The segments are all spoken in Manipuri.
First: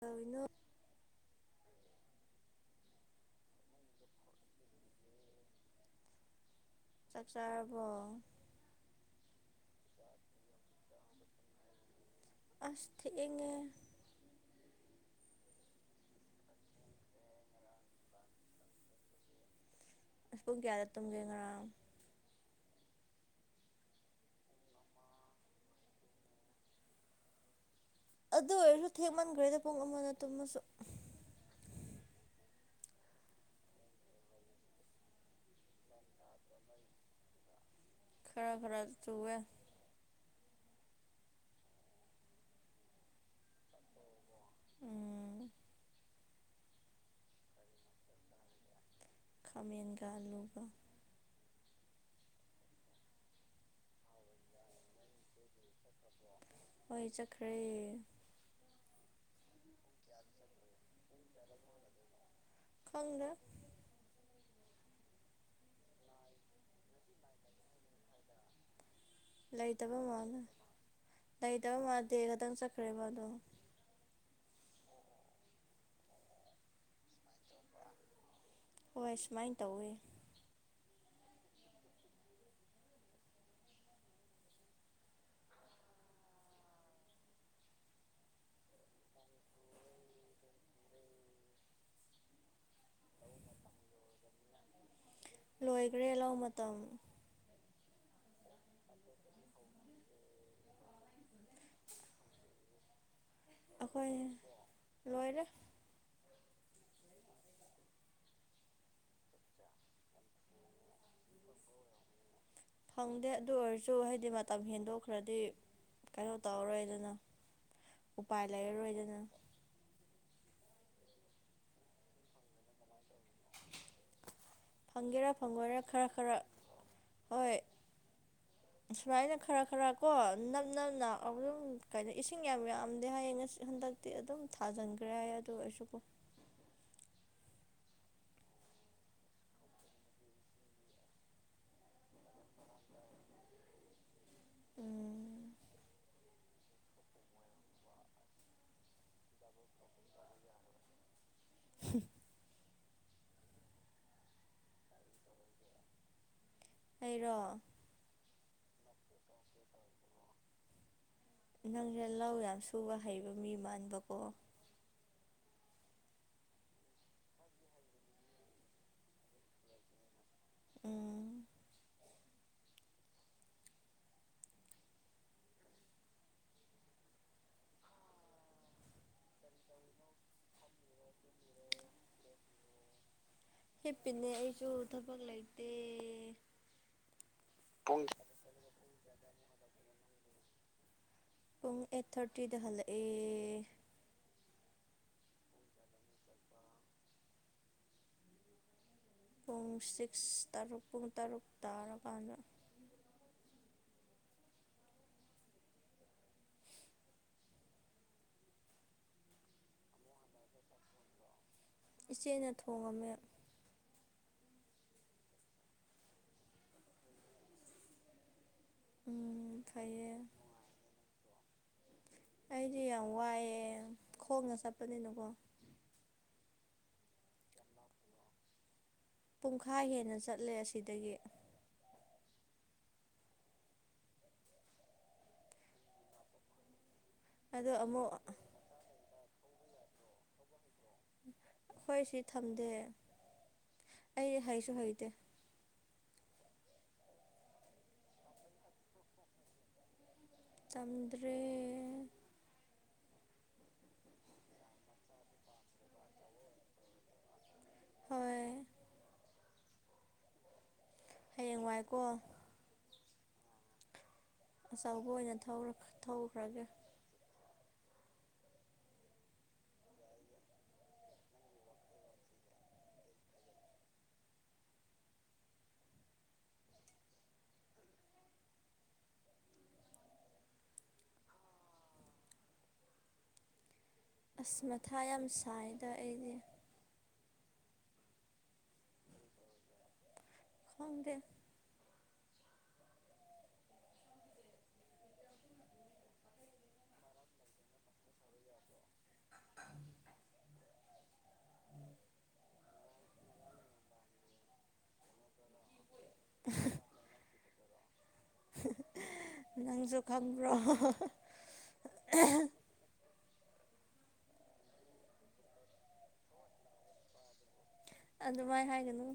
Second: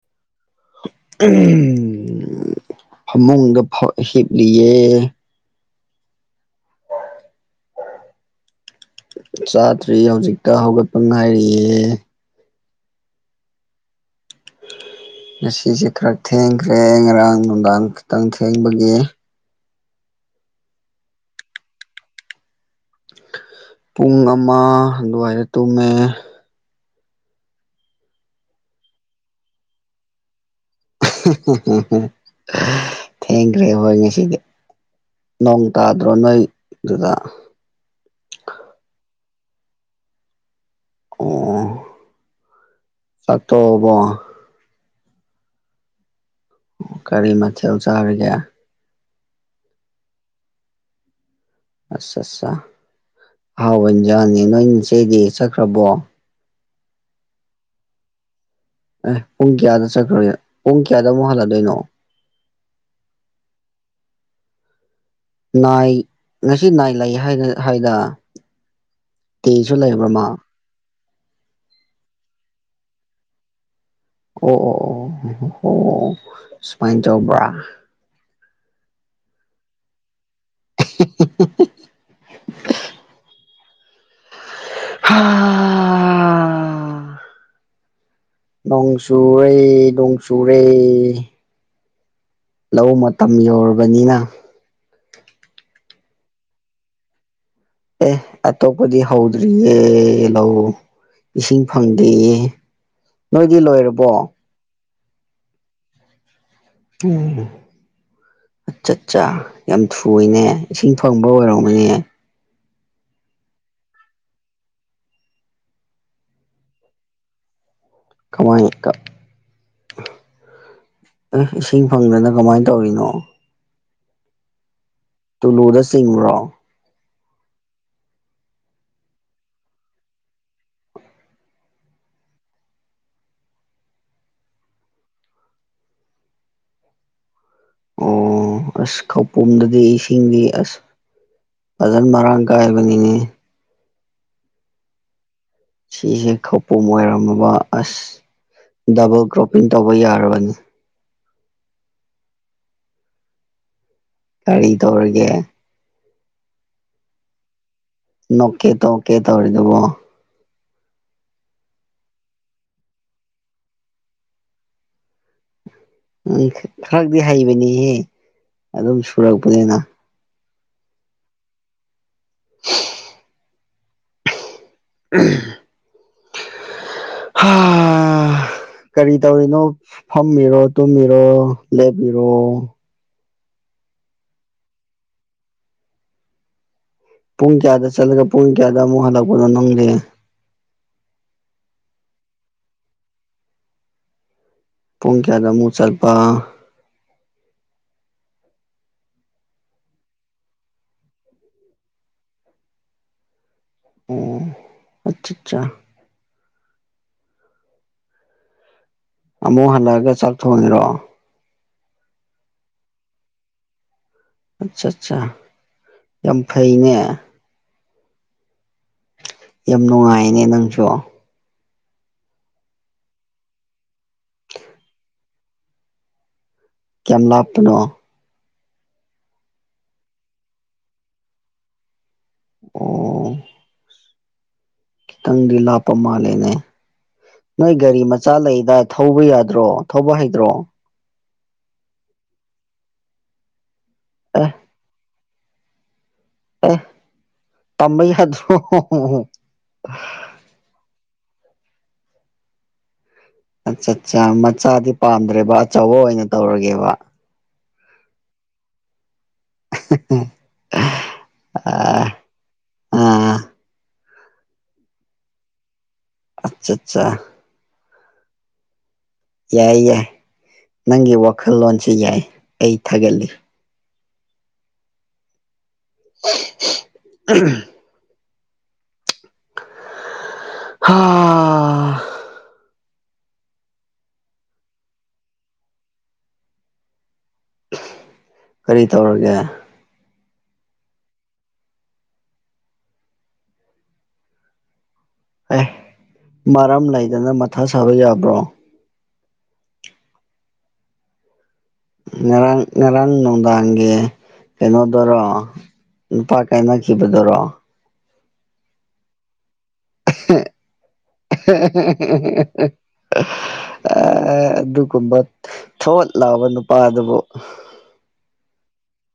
ꯀꯩꯗꯧꯔꯤꯅꯣ꯫ [unintelligible] ꯐꯃꯨꯡꯗ ꯐ ꯍꯤꯞꯂꯤꯌꯦ꯫ ꯆꯥꯛ ꯆꯥꯔꯕꯣ꯫ ꯆꯥꯗ꯭ꯔꯤ ꯍꯧꯖꯤꯛꯇ ꯍꯧꯒꯠꯄ ꯉꯥꯏꯔꯤꯌꯦ꯫ ꯑꯁ ꯊꯦꯡꯉꯦ꯫ ꯉꯁꯤꯁꯦ ꯈꯔ ꯊꯦꯡꯈ꯭ꯔꯦ ꯉꯔꯥꯡ ꯅꯨꯡꯗꯥꯡ ꯈꯤꯇꯪ ꯊꯦꯡꯕꯒꯤ꯫ ꯑꯁ ꯄꯨꯡ ꯀꯌꯥꯗ ꯇꯨꯝꯒꯦ ꯉꯔꯥꯡ꯫ ꯄꯨꯡ ꯑꯃ ꯑꯗꯨꯋꯥꯏꯗ ꯇꯨꯝꯃꯦ꯫ ꯑꯗꯨ ꯑꯣꯏꯔꯁꯨ ꯊꯦꯡꯃꯟꯈ꯭ꯔꯦꯗ ꯄꯨꯡ ꯑꯃꯗ ꯇꯨꯝꯃꯁꯨ꯫ ꯊꯦꯡꯈ꯭ꯔꯦ ꯍꯣꯏ ꯉꯁꯤꯗꯤ꯫ ꯅꯣꯡ ꯇꯥꯗ꯭ꯔꯣ ꯅꯣꯏ ꯗꯨꯗ꯫ ꯈꯔ ꯈꯔ ꯆꯨꯋꯦ꯫ ꯑꯣ ꯆꯥꯛ ꯇꯣꯛꯑꯕꯣ꯫ ꯎꯝ꯫ ꯑꯣ ꯀꯔꯤ ꯃꯊꯦꯜ ꯆꯥꯔꯒꯦ꯫ ꯈꯥꯃꯦꯟꯒ ꯑꯂꯨꯒ꯫ ꯑꯠꯆꯥ ꯆꯥ ꯑꯍꯥꯎꯕ ꯏꯟꯖꯥꯡꯅꯦ ꯅꯣꯏꯆꯦꯗꯤ ꯆꯠꯈ꯭ꯔꯕꯣ꯫ ꯍꯣꯏ ꯆꯠꯈ꯭ꯔꯦ꯫ ꯑꯦ ꯄꯨꯡ ꯀꯌꯥꯗ ꯆꯠꯈ꯭ꯔꯒꯦ ꯄꯨꯡ ꯀꯌꯥꯗ ꯑꯃꯨꯛ ꯍꯜꯂꯗꯣꯏꯅꯣ꯫ ꯈꯪꯗꯦ꯫ ꯅꯥꯏ ꯉꯁꯤ ꯅꯥꯏꯠ ꯂꯩ ꯍꯥꯏꯒ ꯍꯥꯏꯗ꯫ ꯇꯦꯁꯨ ꯂꯩꯇꯕ ꯂꯩꯕ꯭ꯔ ꯃꯥ ꯃꯥꯜꯂꯦ ꯂꯩꯇꯕ ꯃꯥ ꯗꯦ ꯈꯇꯪ ꯆꯠꯈ꯭ꯔꯦꯕ ꯑꯗꯣ꯫ ꯑꯣ ꯑꯣ ꯑꯣ ꯑꯣ [inaudible] ꯁꯨꯃꯥꯏ ꯇꯧꯕꯔ꯫ ꯍꯣꯏ ꯁꯨꯃꯥꯏ ꯇꯧꯋꯦ꯫ [unintelligible] ꯍꯥ꯫ ꯅꯣꯡ ꯆꯨꯔꯦ ꯅꯣꯡ ꯆꯨꯔꯦ꯫ ꯂꯧ ꯃꯇꯝ ꯌꯧꯔꯕꯅꯤꯅ꯫ ꯂꯣꯏꯈ꯭ꯔꯦ ꯂꯧ ꯃꯇꯝ꯫ ꯑꯦ ꯑꯇꯣꯞꯄꯗꯤ ꯍꯧꯗ꯭ꯔꯤꯌꯦ ꯂꯧ꯫ ꯏꯁꯤꯡ ꯐꯪꯗꯤꯌꯦ꯫ ꯑꯩꯈꯣꯏ ꯂꯣꯏꯔꯦ꯫ [unintelligible] ꯑꯠ ꯆ ꯆꯥ ꯌꯥꯝ ꯊꯨꯋꯤꯅꯦ ꯏꯁꯤꯡ ꯐꯪꯕ ꯑꯣꯏꯔꯝꯒꯅꯤꯌꯦ꯫ ꯐꯪꯗꯦ ꯑꯗꯨ ꯑꯣꯏꯔꯁꯨ ꯍꯥꯏꯗꯤ ꯃꯇꯝ ꯍꯦꯟꯗꯣꯛꯈ꯭ꯔꯗꯤ ꯀꯩꯅꯣ ꯇꯧꯔꯔꯣꯏꯗꯅ꯫ ꯎꯄꯥꯏ ꯀꯃꯥꯏ ꯀ ꯂꯩꯔꯔꯣꯏꯗꯅ ꯑꯦ ꯏꯁꯤꯡ ꯐꯪꯗꯅ ꯀꯃꯥꯏꯅ ꯇꯧꯔꯤꯅꯣ꯫ ꯐꯪꯒꯦꯔꯥ ꯐꯪꯉꯣꯏꯔꯥ ꯇꯨꯂꯨꯗ ꯈꯔ ꯈꯔ ꯆꯤꯡꯕ꯭ꯔꯣ ꯍꯣꯏ꯫ ꯁꯨꯃꯥꯏꯅ ꯈꯔ ꯈꯔ ꯀꯣ ꯅꯛ ꯅꯛꯅ ꯑꯗꯨꯝ ꯀꯩꯅꯣ ꯏꯁꯤꯡ ꯌꯥꯝ ꯌꯥꯝꯗꯦ ꯍꯥꯏꯌꯦ ꯉꯁ ꯍꯟꯗꯛ ꯇꯤ ꯑꯗꯨꯝ ꯊꯥꯖꯟꯈ꯭ꯔꯦ ꯍꯥꯏꯌꯦ ꯑꯗꯨ ꯑꯣꯏꯔꯁꯨ ꯀꯣ꯫ ꯑꯣ ꯑꯁ ꯈꯧꯄꯨꯝꯗꯗꯤ ꯏꯁꯤꯡꯗꯤ ꯑꯁ ꯐꯖꯅ ꯃꯔꯥꯡ ꯀꯥꯏꯕꯅꯤꯅꯦ꯫ ꯎꯝ꯫ ꯁꯤꯁꯦ ꯈꯧꯄꯨꯝ ꯑꯣꯏꯔꯝꯃꯕ ꯑꯁ ꯗꯕꯜ ꯀ꯭ꯔꯣꯞꯄꯤꯡ ꯇꯧꯕ ꯌꯥꯔꯕꯅꯤ꯫ ꯀꯔꯤ ꯇꯧꯔꯒꯦ ꯑꯩꯔꯣ ꯅꯣꯛꯀꯦ ꯗꯣꯀꯦ ꯇꯧꯔꯤꯗꯨꯕꯣ ꯅꯪꯖꯦ ꯂꯧ ꯌꯥꯝ ꯁꯨꯕ ꯍꯩꯕ ꯃꯤ ꯃꯥꯟꯕꯀꯣ ꯑꯩ ꯈꯔꯗꯤ ꯍꯩꯕꯅꯤꯍꯦ ꯑꯗꯨꯝ ꯁꯨꯔꯛꯄꯅꯤꯅ ꯑꯥ [inaudible] [unintelligible] ꯍꯥ [inaudible] ꯀꯔꯤ ꯇꯧꯔꯤꯅꯣ ꯐꯝꯃꯤꯔꯣ ꯇꯨꯝꯃꯤꯔꯣ ꯂꯦꯞꯄꯤꯔꯣ ꯍꯤꯞꯄꯤꯅꯦ ꯑꯩꯁꯨ ꯊꯕꯛ ꯂꯩꯇꯦ ꯄꯨꯡ ꯀꯌꯥꯗ ꯆꯠꯂꯒ ꯄꯨꯡ ꯀꯌꯥꯗ ꯑꯃꯨꯛ ꯍꯜꯂꯛꯄꯅꯣ ꯅꯪꯗꯤ ꯄꯨꯡ ꯑꯩꯠ ꯊꯥꯔꯇꯤꯗ ꯍꯜꯂꯛꯑꯦ ꯄꯨꯡ ꯀꯌꯥꯗ ꯑꯃꯨꯛ ꯆꯠꯄ ꯄꯨꯡ ꯁꯤꯛꯁ ꯇꯔꯨꯛ ꯄꯨꯡ ꯇꯔꯨꯛ ꯇꯥꯔꯀꯥꯟꯗ ꯑꯣ ꯑꯠꯆꯥ ꯆꯥ ꯑꯃꯨꯛ ꯍꯜꯂꯛꯑꯒ ꯆꯥꯛ ꯊꯣꯡꯉꯤꯔꯣ ꯏꯆꯦꯅ ꯊꯣꯡꯉꯝꯃꯦ ꯑꯠꯆꯥ ꯆꯥ ꯌꯥꯝ ꯐꯩꯅꯦ ꯎꯝ ꯌꯥꯝ ꯐꯩꯌꯦ ꯅꯨꯡꯉꯥꯏꯅꯦ ꯅꯪꯁꯨ ꯑꯩꯗꯤ ꯌꯥꯝ ꯋꯥꯏꯌꯦ ꯈꯣꯡꯅ ꯆꯠꯄꯅꯤꯅꯀꯣ ꯀꯌꯥꯝ ꯂꯥꯞꯄꯅꯣ ꯄꯨꯡꯈꯥꯏ ꯍꯦꯟꯅ ꯆꯠꯂꯦ ꯑꯁꯤꯗꯒꯤ ꯑꯣ ꯈꯤꯇꯪꯗꯤ ꯂꯥꯞꯄ ꯃꯥꯜꯂꯦꯅꯦ ꯑꯗꯣ ꯅꯣꯏ ꯒꯥꯔꯤ ꯑꯃꯨꯛ ꯃꯆꯥ ꯂꯩꯗꯥꯢ ꯊꯧꯕ ꯌꯥꯗ꯭ꯔꯣ ꯊꯧꯕ ꯍꯩꯇ꯭ꯔꯣ ꯑꯈꯣꯏ ꯁꯤ ꯊꯝꯗꯦ ꯑꯩ ꯑꯦ ꯍꯩꯁꯨ ꯍꯩꯇꯦ ꯑꯦ ꯇꯝꯕ ꯌꯥꯗ꯭ꯔꯣ ꯇꯝꯗ꯭ꯔꯦ ꯑꯆꯠꯆꯥ ꯃꯆꯥꯗꯤ ꯄꯥꯝꯗ꯭ꯔꯦꯕ ꯑꯆꯧꯕ ꯑꯣꯏꯅ ꯇꯧꯔꯒꯦꯕ ꯍꯣꯏ [unintelligible] ꯍꯌꯦꯡꯋꯥꯏꯀꯣ ꯑꯥ ꯑꯥ ꯑꯆꯧꯕ ꯑꯣꯏꯅ ꯊꯧꯔꯣ ꯊꯧꯈ꯭ꯔꯒꯦ ꯆꯥ ꯌꯥꯏ ꯌꯥꯏ ꯅꯪꯒꯤ ꯋꯥꯈꯜꯂꯣꯟꯁꯤ ꯌꯥꯏ ꯑꯩ ꯊꯥꯒꯠꯂꯤ [unintelligible] ꯍꯥ ꯑꯁ ꯃꯊꯥ ꯌꯥꯝ ꯁꯥꯏꯗ ꯑꯩꯗꯤ ꯀꯔꯤ ꯇꯧꯔꯒꯦ ꯈꯪꯗꯦ [inaudible] ꯑꯦ ꯃꯔꯝ ꯂꯩꯗꯅ ꯃꯊꯥ ꯁꯥꯕ ꯌꯥꯕ꯭ꯔꯣ ꯉꯔꯥꯡ ꯉꯔꯥꯡ ꯅꯨꯡꯗꯥꯡꯒꯤ ꯀꯩꯅꯣꯗꯣꯔꯣ ꯅꯨꯄꯥ ꯀꯥꯏꯅꯈꯤꯕꯗꯨꯔꯣ ꯅꯪꯖꯨ ꯈꯪꯕ꯭ꯔꯣ ꯍꯥ ꯍꯥ ꯍꯥ ꯑꯦ ꯑꯗꯨꯒꯨꯝꯕ ꯊꯣꯠ ꯂꯥꯎꯕ ꯅꯨꯄꯥꯗꯨꯕꯨ ꯑꯗꯨꯃꯥꯏ ꯍꯥꯏꯒꯅꯨ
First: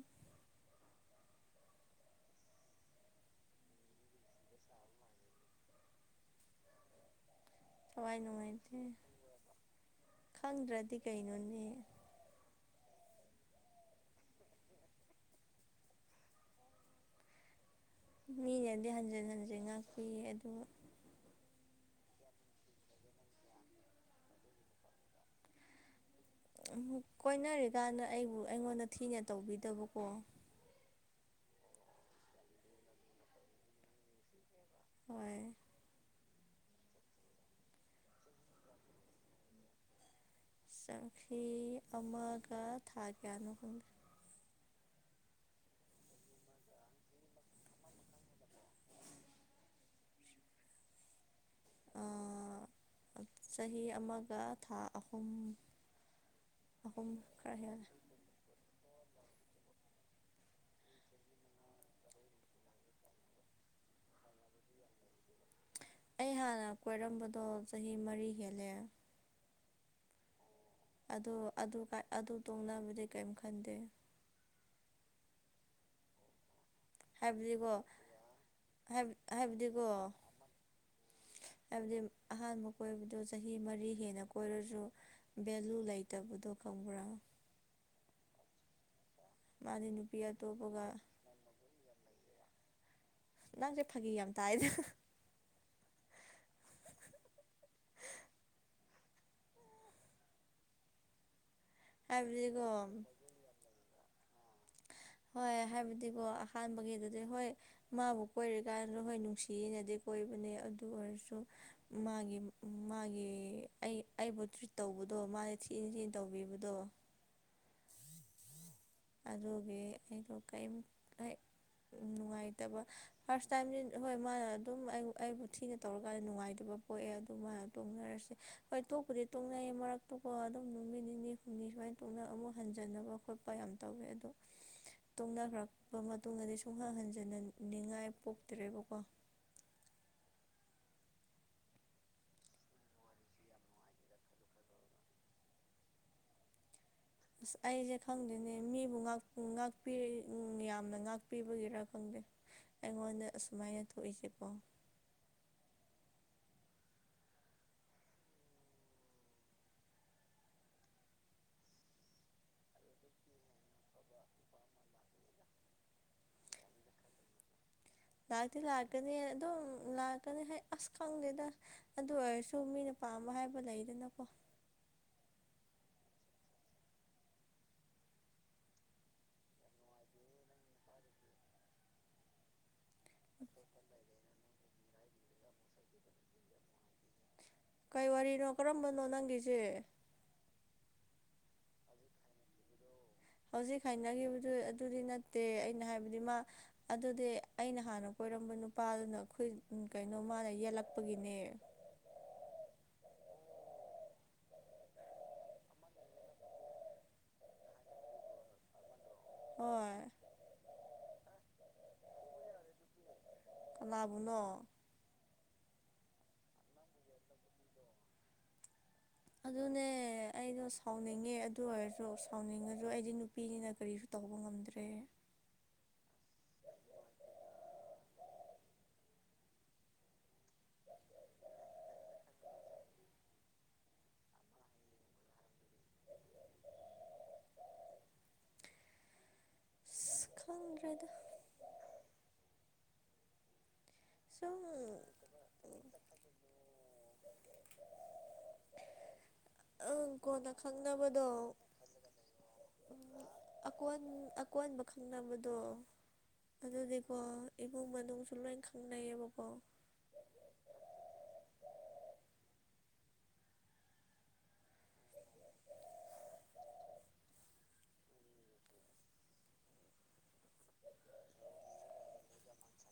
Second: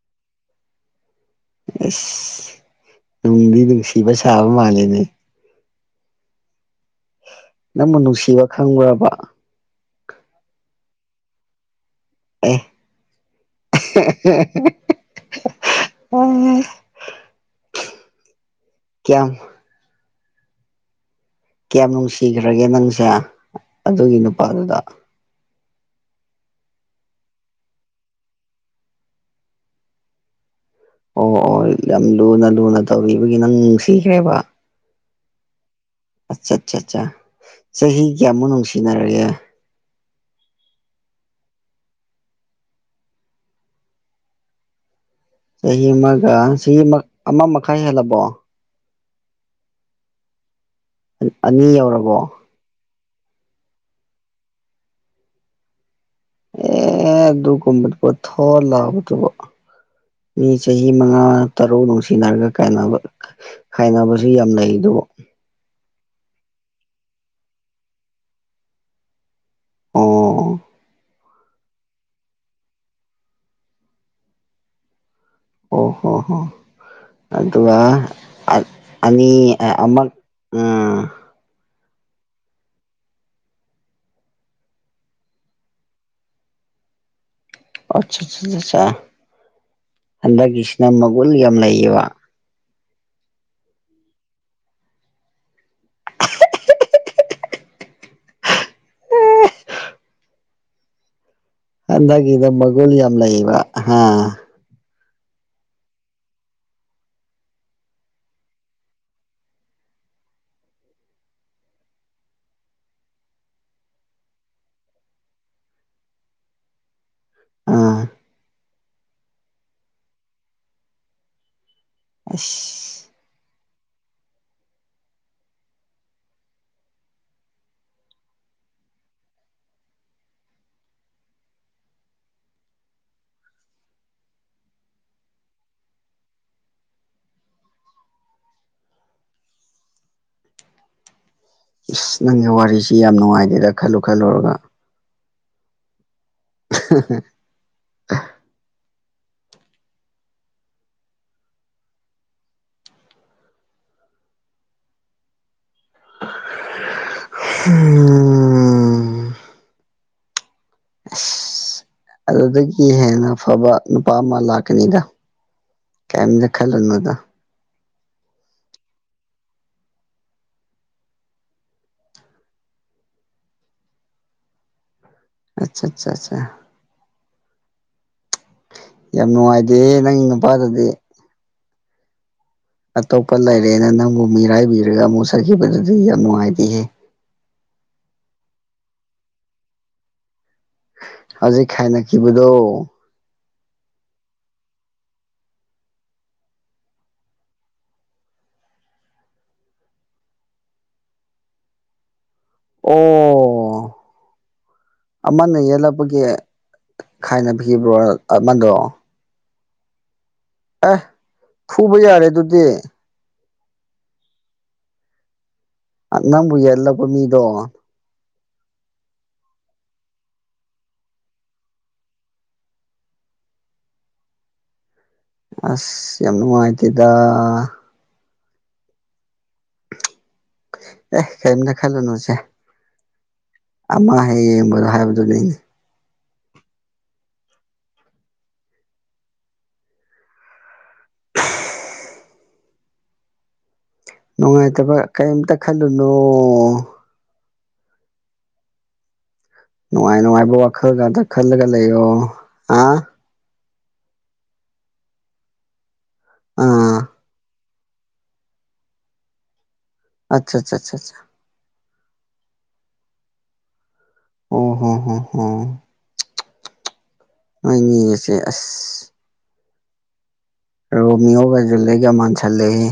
ꯑꯦꯁ ꯅꯨꯡꯗꯤ ꯅꯨꯡꯁꯤꯕ ꯁꯥꯕ ꯃꯥꯂꯦꯅꯦ ꯅꯪꯕꯨ ꯊꯋꯥꯏ ꯅꯨꯡꯁꯤꯕ ꯅꯨꯡꯉꯥꯏꯇꯦ ꯈꯪꯕ꯭ꯔꯕ ꯈꯪꯗ꯭ꯔꯗꯤ ꯀꯩꯅꯣꯅꯦ ꯑꯦ [unintelligible] ꯃꯤꯅꯗꯤ ꯍꯟꯖꯤꯟ ꯀꯌꯥꯝ ꯍꯟꯖꯤꯟ ꯉꯥꯛꯄꯤꯌꯦ ꯑꯗꯨ ꯀꯌꯥꯝ ꯅꯨꯡꯁꯤꯒ꯭ꯔꯒꯦ ꯅꯪꯁꯦ ꯑꯗꯨꯒꯤ ꯅꯨꯄꯥꯗꯨꯗ ꯀꯣꯏꯅꯔꯤꯀꯥꯟꯗ ꯑꯩꯕꯨ ꯑꯩꯉꯣꯟꯗ ꯊꯤꯅ ꯇꯧꯕꯤꯗꯕꯀꯣ ꯑꯣ ꯑꯣ ꯌꯥꯝ ꯂꯨꯅ ꯂꯨꯅ ꯇꯧꯕꯤꯕꯒꯤ ꯅꯪ ꯅꯨꯡꯁꯤꯈ꯭ꯔꯦꯕ ꯍꯣꯏ ꯑꯆꯠꯆꯥꯆꯥ ꯆꯍꯤ ꯀꯌꯥꯃꯨꯛ ꯅꯨꯡꯁꯤꯅꯔꯑꯦ ꯆꯥꯍꯤ ꯑꯃꯥꯒ ꯊꯥ ꯀꯌꯥꯅꯣ ꯈꯪꯗꯦ ꯆꯍꯤ ꯑꯃꯥꯒ ꯆꯍꯤ ꯑꯃ ꯑꯃꯥ ꯃꯈꯥꯏ ꯍꯦꯜꯂꯕꯣ ꯑꯅꯤ ꯌꯧꯔꯕꯣ ꯆꯍꯤ ꯑꯃꯒ ꯊꯥ ꯑꯍꯨꯝ ꯑꯍꯨꯝ ꯑꯦ ꯈꯔ ꯍꯦꯜꯂꯦ ꯑꯗꯨꯒꯨꯝꯕꯗꯨꯕꯣ ꯊꯣꯠ ꯂꯥꯎꯕꯗꯨꯕꯣ ꯃꯤ ꯆꯍꯤ ꯃꯉꯥ ꯇꯔꯨꯛ ꯅꯨꯡꯁꯤꯅꯔꯒ ꯀꯥꯏꯅꯕ ꯀꯥꯏꯅꯕꯁꯨ ꯌꯥꯝ ꯂꯩꯩꯗꯨꯕꯣ ꯑꯩ ꯍꯥꯟꯅ ꯀꯣꯏꯔꯝꯕꯗꯣ ꯆꯍꯤ ꯃꯔꯤ ꯍꯦꯜꯂꯦ ꯑꯣ ꯑꯣ ꯑꯗꯨ ꯑꯗꯨꯒꯥꯏ ꯑꯗꯨ ꯇꯣꯡꯅꯕꯗꯤ ꯀꯩꯝ ꯈꯟꯗꯦ ꯑꯣ ꯍꯣ ꯍꯣ ꯍꯥꯏꯕꯗꯤꯀꯣ ꯑꯗꯨꯒ ꯑꯠ ꯑꯅꯤ ꯑꯥ ꯑꯃꯛ ꯎꯝ ꯍꯥꯏꯕꯗꯤꯝ ꯑꯍꯥꯟꯕ ꯀꯣꯏꯕꯗꯨ ꯆꯍꯤ ꯃꯔꯤ ꯍꯦꯟꯅ ꯀꯣꯏꯔꯖꯨ ꯚꯦꯂꯨ ꯂꯩꯇꯕꯗꯣ ꯈꯪꯕ꯭ꯔꯥ ꯃꯥꯗꯤ ꯅꯨꯄꯤ [unintelligible] ꯑꯇꯣꯞꯄꯒ ꯍꯟꯗꯛꯀꯤꯁꯤꯅ ꯃꯒꯨꯟ ꯌꯥꯝ ꯂꯩꯌꯦꯕ ꯅꯪꯁꯦ ꯐꯥꯒꯤ ꯌꯥꯝ ꯇꯥꯏꯗ ꯍꯟꯗꯛꯀꯤꯅ ꯍꯥꯏꯕꯗꯤꯀꯣ ꯃꯒꯨꯜ ꯌꯥꯝ ꯂꯩꯌꯦꯕ ꯍꯥ ꯍꯣꯏ ꯍꯥꯏꯕꯗꯤꯀꯣ ꯑꯍꯥꯟꯕꯒꯤ ꯗꯨꯗꯤ ꯍꯣꯏ ꯃꯥꯕꯨ ꯀꯣꯏꯔꯤꯀꯥꯟ ꯍꯣꯏ ꯅꯨꯡꯁꯤꯌꯦꯅꯗꯤ ꯀꯣꯏꯕꯅꯦ ꯑꯗꯨ ꯑꯣꯏꯔꯁꯨ ꯃꯥꯒꯤ ꯃꯥꯒꯤ ꯑꯩ ꯑꯩꯕꯨ ꯇ꯭ꯔꯤꯠ ꯇꯧꯕꯗꯣ ꯃꯥꯅ ꯊꯤ ꯊꯤꯅ ꯇꯧꯕꯤꯕꯗꯣ ꯑꯥ ꯑꯗꯨꯒꯤ ꯑꯩꯗꯣ ꯀꯩꯝ ꯍꯦꯛ ꯑꯁ ꯅꯨꯡꯉꯥꯏꯇꯕ ꯐꯥꯔꯁ ꯇꯥꯏꯝꯗꯤ ꯍꯣꯏ ꯃꯥꯅ ꯑꯗꯨꯝ ꯑꯩꯕꯨ ꯊꯤꯅ ꯇꯧꯔꯀꯥꯟꯗ ꯅꯨꯡꯉꯥꯏꯇꯕ ꯄꯣꯛꯑꯦ ꯑꯗꯨ ꯃꯥꯅ ꯇꯣꯡꯅꯔꯁꯦ ꯍꯣꯏ ꯇꯣꯛꯄꯨꯗꯤ ꯇꯣꯛꯅꯩꯌꯦ ꯃꯔꯛꯇꯀꯣ ꯑꯗꯨꯝ ꯅꯨꯃꯤꯠ ꯅꯤꯅꯤ ꯍꯨꯝꯅꯤ ꯁꯨꯃꯥꯏꯅ ꯇꯣꯛꯅ ꯑꯃꯨꯛ ꯍꯟꯖꯟꯅꯕ ꯈꯣꯠꯄ ꯌꯥꯝ ꯇꯧꯋꯦ ꯑꯗꯣ ꯇꯣꯡꯅꯈ꯭ꯔꯕ ꯃꯇꯨꯡꯗꯗꯤ ꯁꯨꯡꯍꯟ ꯍꯟꯖꯤꯟ ꯅꯤꯡꯉꯥꯏ ꯄꯣꯛꯇ꯭ꯔꯦꯕꯀꯣ ꯏꯁ ꯅꯪꯒꯤ ꯋꯥꯔꯤꯁꯤ ꯌꯥꯝ ꯅꯨꯡꯉꯥꯏꯗꯦꯗ ꯈꯜꯂꯨ ꯈꯜꯂꯨꯔꯒ [unintelligible] ꯑꯁ ꯑꯩꯁꯦ ꯈꯪꯗꯦꯅꯦ ꯃꯤꯕꯨ ꯉꯥꯛ ꯉꯥꯛꯄꯤ ꯎꯝ ꯌꯥꯝꯅ ꯉꯥꯛꯄꯤꯕꯒꯤꯔꯥ ꯈꯪꯗꯦ ꯑꯩꯉꯣꯟꯗ ꯑꯁꯨꯃꯥꯏꯅ ꯊꯣꯛꯏꯁꯤꯀꯣ [unintelligible] ꯍꯨꯝ ꯑꯁ ꯑꯗꯨꯗꯒꯤ ꯍꯦꯟꯅ ꯐꯕ ꯅꯨꯄꯥ ꯑꯃ ꯂꯥꯛꯀꯅꯤꯗ ꯀꯦꯝꯗ ꯈꯜꯂꯨꯅꯣꯗ ꯂꯥꯛꯇꯤ ꯂꯥꯛꯀꯅꯤ ꯑꯗꯨꯝ ꯂꯥꯛꯀꯅꯤ ꯍꯥꯏ ꯑꯁ ꯈꯪꯗꯦꯗ ꯑꯗꯨ ꯑꯣꯏꯔꯁꯨ ꯃꯤꯅ ꯄꯥꯝꯕ ꯍꯥꯏꯕ ꯂꯩꯗꯅꯀꯣ ꯑꯆꯥꯆꯥꯆꯥ ꯌꯥꯝ ꯅꯨꯡꯉꯥꯏꯇꯦ ꯅꯪꯒꯤ ꯅꯨꯄꯥꯗꯨꯗꯤ ꯑꯇꯣꯞꯄ ꯂꯩꯔꯦꯅ ꯅꯪꯕꯨ ꯃꯤꯔꯥꯏꯕꯤꯔꯒ ꯑꯃꯨꯛ ꯆꯠꯈꯤꯕꯗꯨꯗꯤ ꯌꯥꯝ ꯅꯨꯡꯉꯥꯏꯇꯦꯍꯦ ꯀꯩ ꯋꯥꯔꯤꯅꯣ ꯀꯔꯝꯕꯅꯣ ꯅꯪꯒꯤꯁꯦ ꯍꯧꯖꯤꯛ ꯈꯥꯏꯅꯈꯤꯕꯗꯣ ꯍꯧꯖꯤꯛ ꯍꯥꯏꯅꯈꯤꯕꯗꯨ ꯑꯗꯨꯗꯤ ꯅꯠꯇꯦ ꯑꯩꯅ ꯍꯥꯏꯕꯗꯤ ꯃꯥ ꯑꯗꯨꯗꯤ ꯑꯩꯅ ꯍꯥꯟꯅ ꯀꯣꯏꯔꯝꯕ ꯅꯨꯄꯥꯗꯨꯅ ꯑꯩꯈꯣꯢ ꯀꯩꯅꯣ ꯃꯥꯅ ꯌꯦꯜꯂꯛꯄꯒꯤꯅꯦ ꯑꯣ ꯑꯃꯅ ꯌꯦꯜꯂꯛꯄꯒꯤ ꯈꯥꯏꯅꯕꯤꯈꯤꯕ꯭ꯔꯣ ꯑꯃꯗꯣ ꯍꯣꯏ ꯑꯦ ꯐꯨꯕ ꯌꯥꯔꯦ ꯑꯗꯨꯗꯤ ꯀꯅꯥꯕꯨꯅꯣ ꯑ ꯅꯪꯕꯨ ꯌꯦꯠꯂꯛꯄ ꯃꯤꯗꯣ ꯑꯗꯨꯅꯦ ꯑꯩꯗꯣ ꯁꯥꯎꯅꯤꯡꯉꯦ ꯑꯗꯨ ꯑꯣꯏꯔꯁꯨ ꯁꯥꯎꯅꯤꯡꯉꯁꯨ ꯑꯩꯗꯤ ꯅꯨꯄꯤꯅꯤꯅ ꯀꯔꯤꯁꯨ ꯇꯧꯕ ꯉꯝꯗ꯭ꯔꯦ ꯑꯁ ꯌꯥꯝ ꯅꯨꯡꯉꯥꯏꯇꯦꯗ ꯑꯦ ꯀꯔꯤꯝꯇ ꯈꯜꯂꯨꯅꯨꯁꯦ ꯑꯃ ꯍꯦꯛ ꯌꯦꯡꯕꯗꯣ ꯍꯥꯏꯕꯗꯨꯅꯤꯅꯦ ꯑꯁ [unintelligible] ꯁꯨꯝ ꯅꯨꯡꯉꯥꯏꯇꯕ ꯀꯔꯤꯝꯇ ꯈꯜꯂꯨꯅꯣ ꯎꯝ ꯅꯨꯡꯉꯥꯏ ꯀꯣꯟꯅꯥ ꯅꯨꯡꯉꯥꯏꯕ ꯋꯥꯈꯜ ꯉꯥꯛꯇ ꯈꯪꯅꯕꯗꯣ ꯈꯜꯂꯒ ꯂꯩꯌꯣ ꯑ [unintelligible] ꯑꯀꯣꯟ ꯑꯀꯣꯟꯕ ꯈꯪꯅꯕꯗꯣ ꯑꯥ ꯑꯗꯨꯗꯤꯀꯣ ꯏꯃꯨꯡ ꯃꯅꯨꯡꯁꯨ ꯂꯣꯏ ꯈꯪꯅꯩꯌꯦꯕꯀꯣ ꯑꯠꯆꯥ ꯆꯥꯆꯥꯆꯥ ꯑꯣ ꯍꯣ ꯍꯣ ꯍꯣ ꯅꯣꯢꯅꯤꯒꯤꯁꯦ ꯑꯁ ꯔꯣꯃꯤꯌꯣꯒ ꯖꯨꯂꯦꯠꯒ ꯃꯥꯟꯁꯤꯜꯂꯦꯍꯦ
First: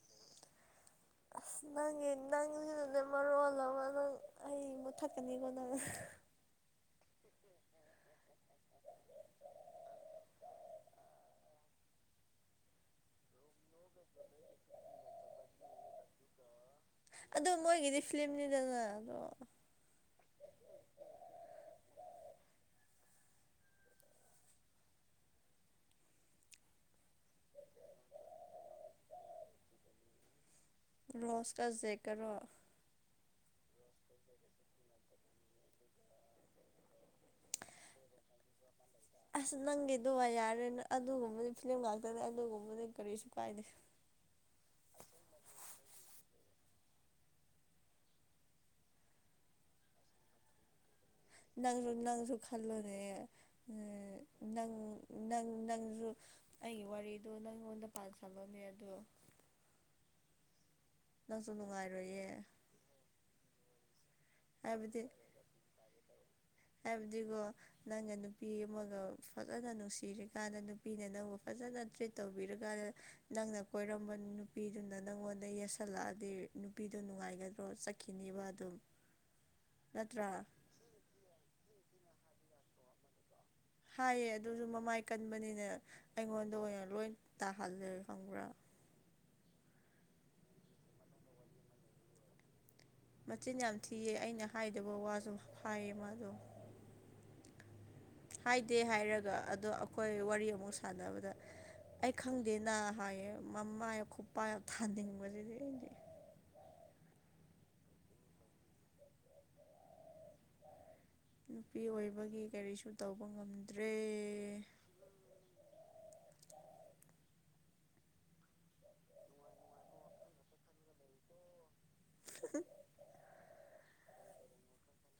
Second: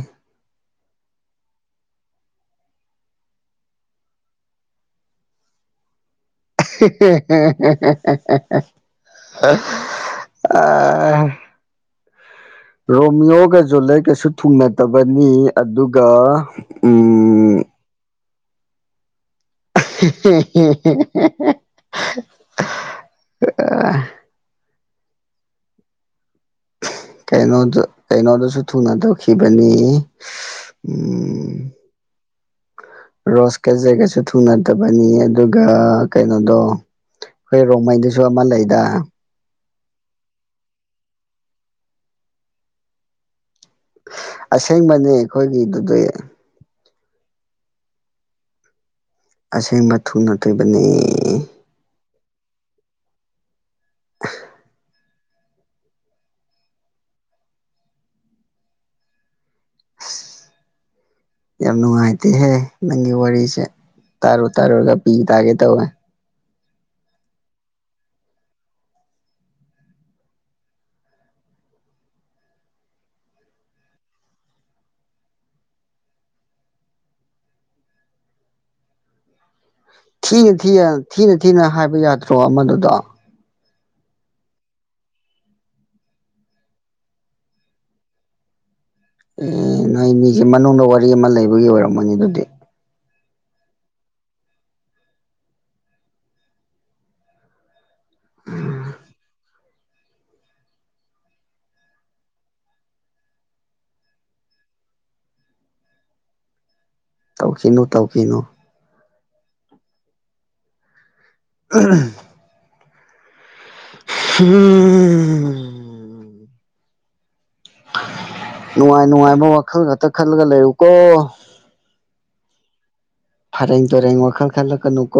ꯅꯪꯒꯤ ꯅꯪꯁꯤꯅꯅꯦ ꯃꯔꯣꯜ ꯑꯃ ꯅꯪ ꯑꯩ ꯃꯨꯠꯊꯠꯀꯅꯤꯀꯣ ꯅꯪ [unintelligible] ꯔꯣꯃꯤꯌꯣꯒ ꯖꯨꯂꯦꯠꯀꯁꯨ ꯊꯨꯡꯅꯗꯕꯅꯤ ꯑꯗꯨꯒ ꯑꯗꯨ ꯎꯝ ꯃꯣꯏꯒꯤꯗꯤ ꯐꯤꯂꯝꯅꯤꯗꯅ ꯑꯗꯣ [unintelligible] ꯀꯩꯅꯣꯗꯣ ꯀꯩꯅꯣꯗꯁꯨ ꯊꯨꯡꯅꯗꯈꯤꯕꯅꯤ ꯔꯣꯁ ꯀ ꯖꯦꯛꯀꯔꯣ ꯔꯣꯁ ꯀ ꯖꯦꯛꯀꯁꯨ ꯊꯨꯡꯅꯗꯕꯅꯤ ꯑꯗꯨꯒ ꯀꯩꯅꯣꯗꯣ ꯑꯩꯈꯣꯏ ꯔꯣꯡꯃꯩꯗꯁꯨ ꯑꯃ ꯂꯩꯗꯥꯢ ꯑꯁ ꯅꯪꯒꯤꯗꯨ ꯌꯥꯔꯦꯅ ꯑꯗꯨꯒꯨꯝꯕꯗꯤ ꯐꯤꯂꯝ ꯉꯥꯛꯇꯅꯦ ꯑꯗꯨꯒꯨꯝꯕꯗꯤ ꯀꯔꯤꯁꯨ ꯀꯥꯏꯗꯦ ꯑꯁꯦꯡꯕꯅꯦ ꯑꯩꯈꯣꯏꯒꯤꯗꯨꯗꯤ ꯑꯁꯦꯡꯕ ꯊꯨꯡꯅꯈꯤꯕꯅꯦ ꯅꯪꯖꯨ ꯅꯪꯖꯨ ꯈꯜꯂꯣꯅꯦ ꯅꯪ ꯅꯪ ꯅꯪꯖꯨ ꯑꯩꯒꯤ ꯋꯥꯔꯤꯗꯣ ꯅꯪꯉꯣꯟꯗ ꯄꯥꯟꯁꯜꯂꯣꯅꯦ ꯑꯗꯣ ꯑꯁ ꯅꯪꯁꯨ ꯌꯥꯝ ꯅꯨꯡꯉꯥꯏꯔꯣꯏꯌꯦ ꯅꯨꯡꯉꯥꯏꯇꯦꯍꯦ ꯅꯪꯒꯤ ꯋꯥꯔꯤꯁꯦ ꯇꯥꯔꯨ ꯇꯥꯔꯨꯔꯒ ꯄꯤ ꯇꯥꯒꯦ ꯇꯧꯋꯦ ꯍꯥꯏꯕꯗꯤꯒꯣ ꯅꯪꯅ ꯅꯨꯄꯤ ꯑꯃꯒ ꯐꯖꯅ ꯅꯨꯡꯁꯤꯔꯤꯀꯥꯟꯗ ꯅꯨꯄꯤꯅ ꯅꯪꯕꯨ ꯐꯖꯅ ꯇ꯭ꯔꯤꯠ ꯇꯧꯕꯤꯔꯀꯥꯟꯗ ꯅꯪꯅ ꯀꯣꯏꯔꯝꯕ ꯅꯨꯄꯤꯗꯨꯅ ꯅꯪꯉꯣꯟꯗ ꯌꯦꯁꯜꯂꯛꯑꯗꯤ ꯅꯨꯄꯤꯗꯣ ꯅꯨꯡꯉꯥꯏꯒꯗ꯭ꯔꯣ ꯀꯤꯅꯤꯕ ꯑꯗꯨꯝ ꯅꯠꯇ꯭ꯔꯥ ꯊꯤꯅ ꯊꯤ ꯊꯤꯅ ꯊꯤꯅ ꯍꯥꯏꯕ ꯌꯥꯗ꯭ꯔꯣ ꯑꯃꯗꯨꯗ ꯍꯥꯏꯌꯦ ꯑꯗꯨꯁꯨ ꯃꯃꯥꯏ ꯀꯟꯕꯅꯤꯅ ꯑꯩꯉꯣꯟꯗ ꯑꯣꯏꯅ ꯂꯣꯏ ꯇꯥꯍꯜꯂꯦ ꯈꯪꯕ꯭ꯔꯥ ꯑꯦ ꯅꯣꯏ ꯅꯤꯁꯦ ꯃꯅꯨꯡꯗ ꯋꯥꯔꯤ ꯑꯃ ꯂꯩꯕꯒꯤ ꯑꯣꯏꯔꯝꯃꯅꯤ ꯑꯗꯨꯗꯤ ꯃꯆꯤꯟ ꯌꯥꯝ ꯊꯤꯌꯦ ꯑꯩꯅ ꯍꯥꯏꯗꯕ ꯋꯥꯁꯨ ꯍꯥꯏꯌꯦ ꯃꯥꯗꯣ ꯍꯥꯏꯗꯦ ꯍꯥꯏꯔꯒ ꯑꯗꯣ ꯑꯩꯈꯣꯏ ꯋꯥꯔꯤ ꯑꯃꯨꯛ ꯁꯥꯟꯅꯕꯗ ꯑꯩ ꯈꯪꯗꯦꯅ ꯍꯥꯏꯌꯦ ꯃꯃꯥ ꯈꯨꯄꯥꯛ ꯊꯥꯅꯤꯡꯕꯁꯤꯗꯤ ꯑꯩꯗꯤ ꯇꯧꯈꯤꯅꯨ ꯇꯧꯈꯤꯅꯨ ꯅꯨꯄꯤ ꯑꯣꯏꯕꯒꯤ ꯀꯔꯤꯁꯨ ꯇꯧꯕ ꯉꯝꯗ꯭ꯔꯦ ꯅꯨꯡꯉꯥꯏ ꯅꯨꯡꯉꯥꯏꯕ ꯋꯥꯈꯜ ꯈꯛꯇ ꯈꯜꯂꯒ ꯂꯩꯌꯨꯀꯣ [unintelligible] ꯐꯔꯦꯡ ꯇꯨꯔꯦꯡ ꯋꯥꯈꯜ ꯈꯂꯛꯀꯨꯅꯨꯀꯣ